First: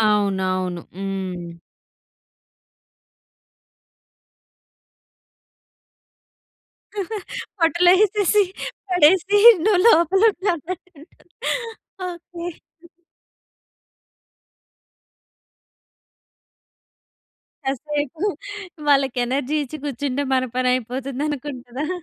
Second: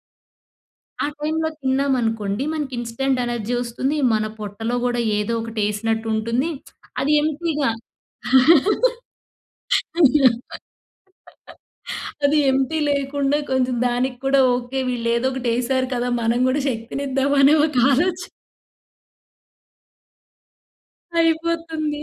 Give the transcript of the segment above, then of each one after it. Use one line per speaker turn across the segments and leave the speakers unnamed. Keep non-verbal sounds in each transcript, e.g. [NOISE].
అవునవును.
ఆ టైమ్‌లో
హ్మ్.
తిన్నామనుకోండి మనకి ఇన్‌స్టాంట్ ఎనర్జీ వస్తుంది. మన పొట్టలో గూడా ఏదోకటి యేసినట్టు ఉంటుంది. [SMACKS LIPS] అది ఎంప్టీ‌గా
పొట్టలో యేసేసి, పడేసి నువ్వు లోపల ఉండు
[LAUGHS]
అంటారా!
అది
ఓకె.
ఎంప్టీ లేకుండా కొంచెం దానికి కూడా ఓకే. వీళ్ళేదోకటేసారు కదా! మనం కూడా శక్తినిద్దాం అనే ఒక
కాసేపు
ఆలోచ
[GIGGLES] వాళ్ళకి ఎనర్జీ ఇచ్చి కూర్చుంటే మన పని అయిపోతుంది అనుకుంటదా.
అయిపోతుంది.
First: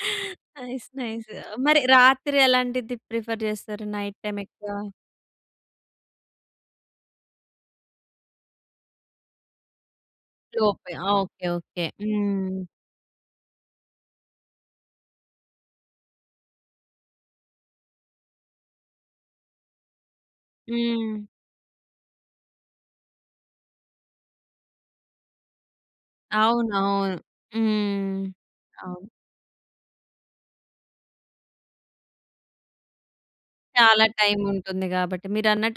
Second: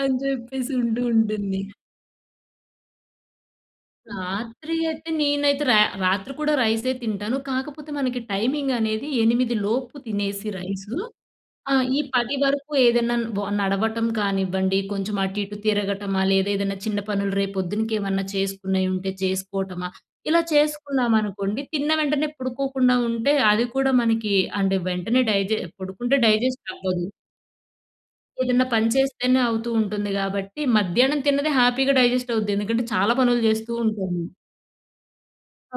అని జెప్పేసి
నైస్!
ఉంటూ
నైస్!
ఉంటుంది.
మరి రాత్రి ఎలాంటిది ప్రిఫర్ జేస్తారు నైట్ టైమ్ ఎక్కువ?
రాత్రి అయితే నేనైతే రా రాత్రి కూడా రైసే తింటాను. కాకపోతే మనకి టైమింగ్ అనేది 8 లోపు తినేసి రైస్.
లోపే. ఓకే.
ఆ!
ఓకే.
ఈ పది
హ్మ్.
వరకు ఏదైనా వ నడవటం కానివ్వండి. కొంచెం అటు ఇటు తిరగటమా లేదా ఏదైనా చిన్న పనులు రేపు పొద్దునకేమన్నా చేసుకునేయి ఉంటే చేసుకోవటమా. ఇలా
హ్మ్.
చేసుకున్నామనుకోండి, తిన్న వెంటనే పడుకోకుండా ఉంటే అది కూడా మనకి అంటే వెంటనే డైజె పడుకుంటే డైజెస్ట్ అవ్వదు.
అవునవును. హ్మ్.
ఏదన్నా పని
అవును.
చేస్తేనే అవుతూ ఉంటుంది గాబట్టి మధ్యాహ్నం తిన్నది హ్యాపీ‌గా డైజెస్ట్ అవుద్ది. ఎందుకంటే చాలా పనులు జేస్తూ
చాలా
ఉంటాము.
టైమ్ ఉంటుంది గాబట్టి.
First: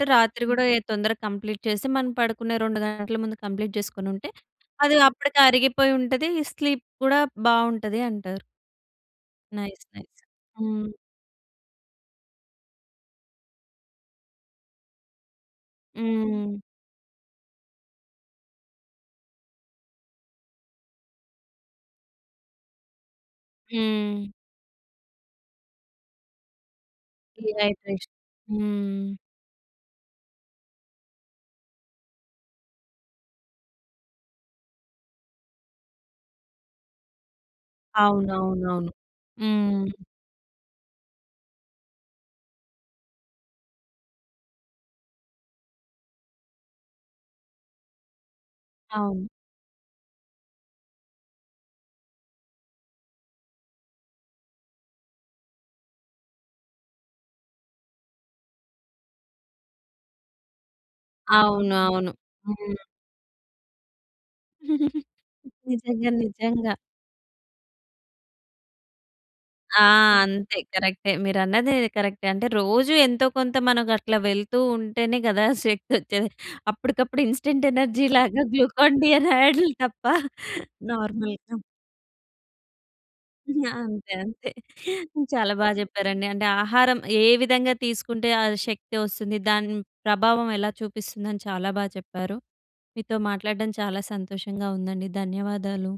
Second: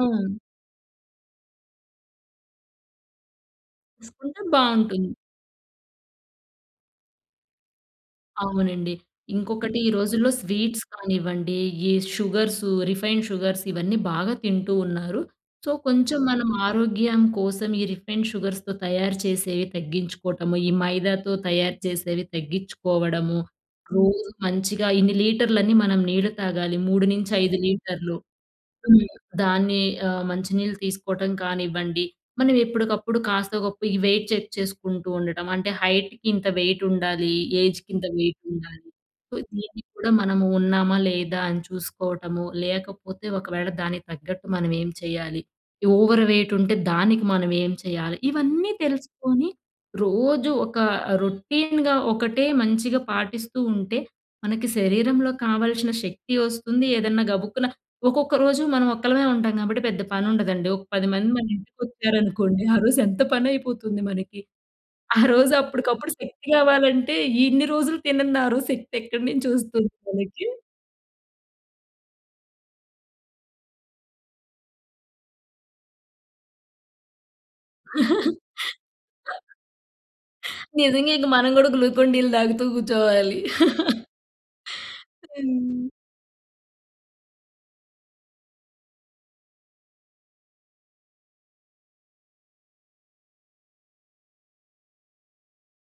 ఆ!
రాత్రి గూడా ఎ తొందరగా కంప్లీట్ చేసి మనం పడుకునే 2 గంటల ముందు కంప్లీట్ చేసుకొని ఉంటే
చేసుకుంటే
అది
బావుంటుంది.
అప్పడికి అరిగిపోయి ఉంటది. స్లీప్ గూడా బావుంటది అంటారు.
అవునండి. ఇంకొకటి
నైస్.
ఈ
నైస్.
రోజుల్లో స్వీట్స్
హ్మ్.
కానివ్వండి, ఈ షుగర్స్, రిఫైన్డ్ షుగర్స్ ఇవన్నీ బాగా తింటూ ఉన్నారు. సో, కొంచెం మనం
హ్మ్.
ఆరోగ్యం కోసం ఈ రిఫైన్డ్ షుగర్స్‌తో తయారు చేసేవి తగ్గించుకోవటము. ఈ మైదాతో తయారు చేసేవి తగ్గిచ్చుకోవడము.
హ్మ్.
రోజు మంచిగా ఇన్ని లీటర్లనీ మనం నీళ్లు తాగాలి. 3 నుంచి 5
డీహైడ్రేషన్.
లీటర్లు. హ్మ్.
హ్మ్.
దాన్ని ఆహ్, మంచి నీళ్ళు తీసుకోవటం కానివ్వండి, మనం ఎప్పడికప్పుడు కాస్తో గొప్పో ఈ వెయిట్ చెక్ చేసుకుంటూ ఉండటం అంటే హైట్‌కి ఇంత వెయిట్ ఉండాలి. ఏజ్‌కి ఇంత వెయిట్ ఉండాలి.
అవునవునవును.
సో దీన్ని
హ్మ్.
కూడా మనము ఉన్నామా? లేదా? అని చూసుకోవటము లేకపోతే ఒకవేళ దానికి తగ్గట్టు మనం ఏం చేయాలి? ఓవర్ వెయిట్ ఉంటే దానికి మనం ఏం చేయాలి? ఇవన్నీ
అవును.
తెలుసుకొని రోజు ఒక రొటీన్‌గా ఒకటే మంచిగా పాటిస్తూ ఉంటే మనకి శరీరంలో కావాల్సిన శక్తి వస్తుంది. ఏదన్నా గబుక్కున ఒక్కొక్క రోజు మనం ఒక్కళమే ఉంటాం కాబట్టి పెద్ద పని ఉండదండి. ఒక 10 మంది మన
అవును. అవును.
ఇంటికొచ్చారనుకోండి. ఆ
హ్మ్.
రోజు ఎంత పని అయిపోతుంది మనకి.
[GIGGLES]
ఆ రోజు
నిజంగా.
అప్పడికప్పుడు శక్తి
నిజంగా.
గావాలంటే ఇన్ని రోజులు తినన్నారు శక్తి ఎక్కడి నుంచి
ఆ!
వస్తుంది మనకి!
అంతే కరక్టే. మీరన్నది కరక్టే. అంటే రోజు ఎంతో కొంత మనకట్లా వెళ్తూ ఉంటేనే గదా! శక్తొచ్చేది. అప్పటికప్పుడు ఇన్‌స్టాంట్ ఎనర్జీ‌లాగా గ్లూకాన్ డి అనే
[CHUCKLES]
యాడులు తప్ప
నిజంగా ఇంక మనం
నార్మల్‌గా.
గూడా గ్లూకోన్ డీలు తాగుతూ కూర్చోవాలి.
[GIGGLES] ఆ!
[CHUCKLES]
అంతే అంతే. చాలా బా
హ్మ్.
చెప్పారండి అంటే ఆహారం ఏ విధంగా తీసుకుంటే ఆ శక్తి వస్తుంది? దాని ప్రభావం ఎలా చూపిస్తుందని చాలా బా చెప్పారు. మీతో మాట్లాడడం చాలా సంతోషంగా ఉందండి. ధన్యవాదాలు.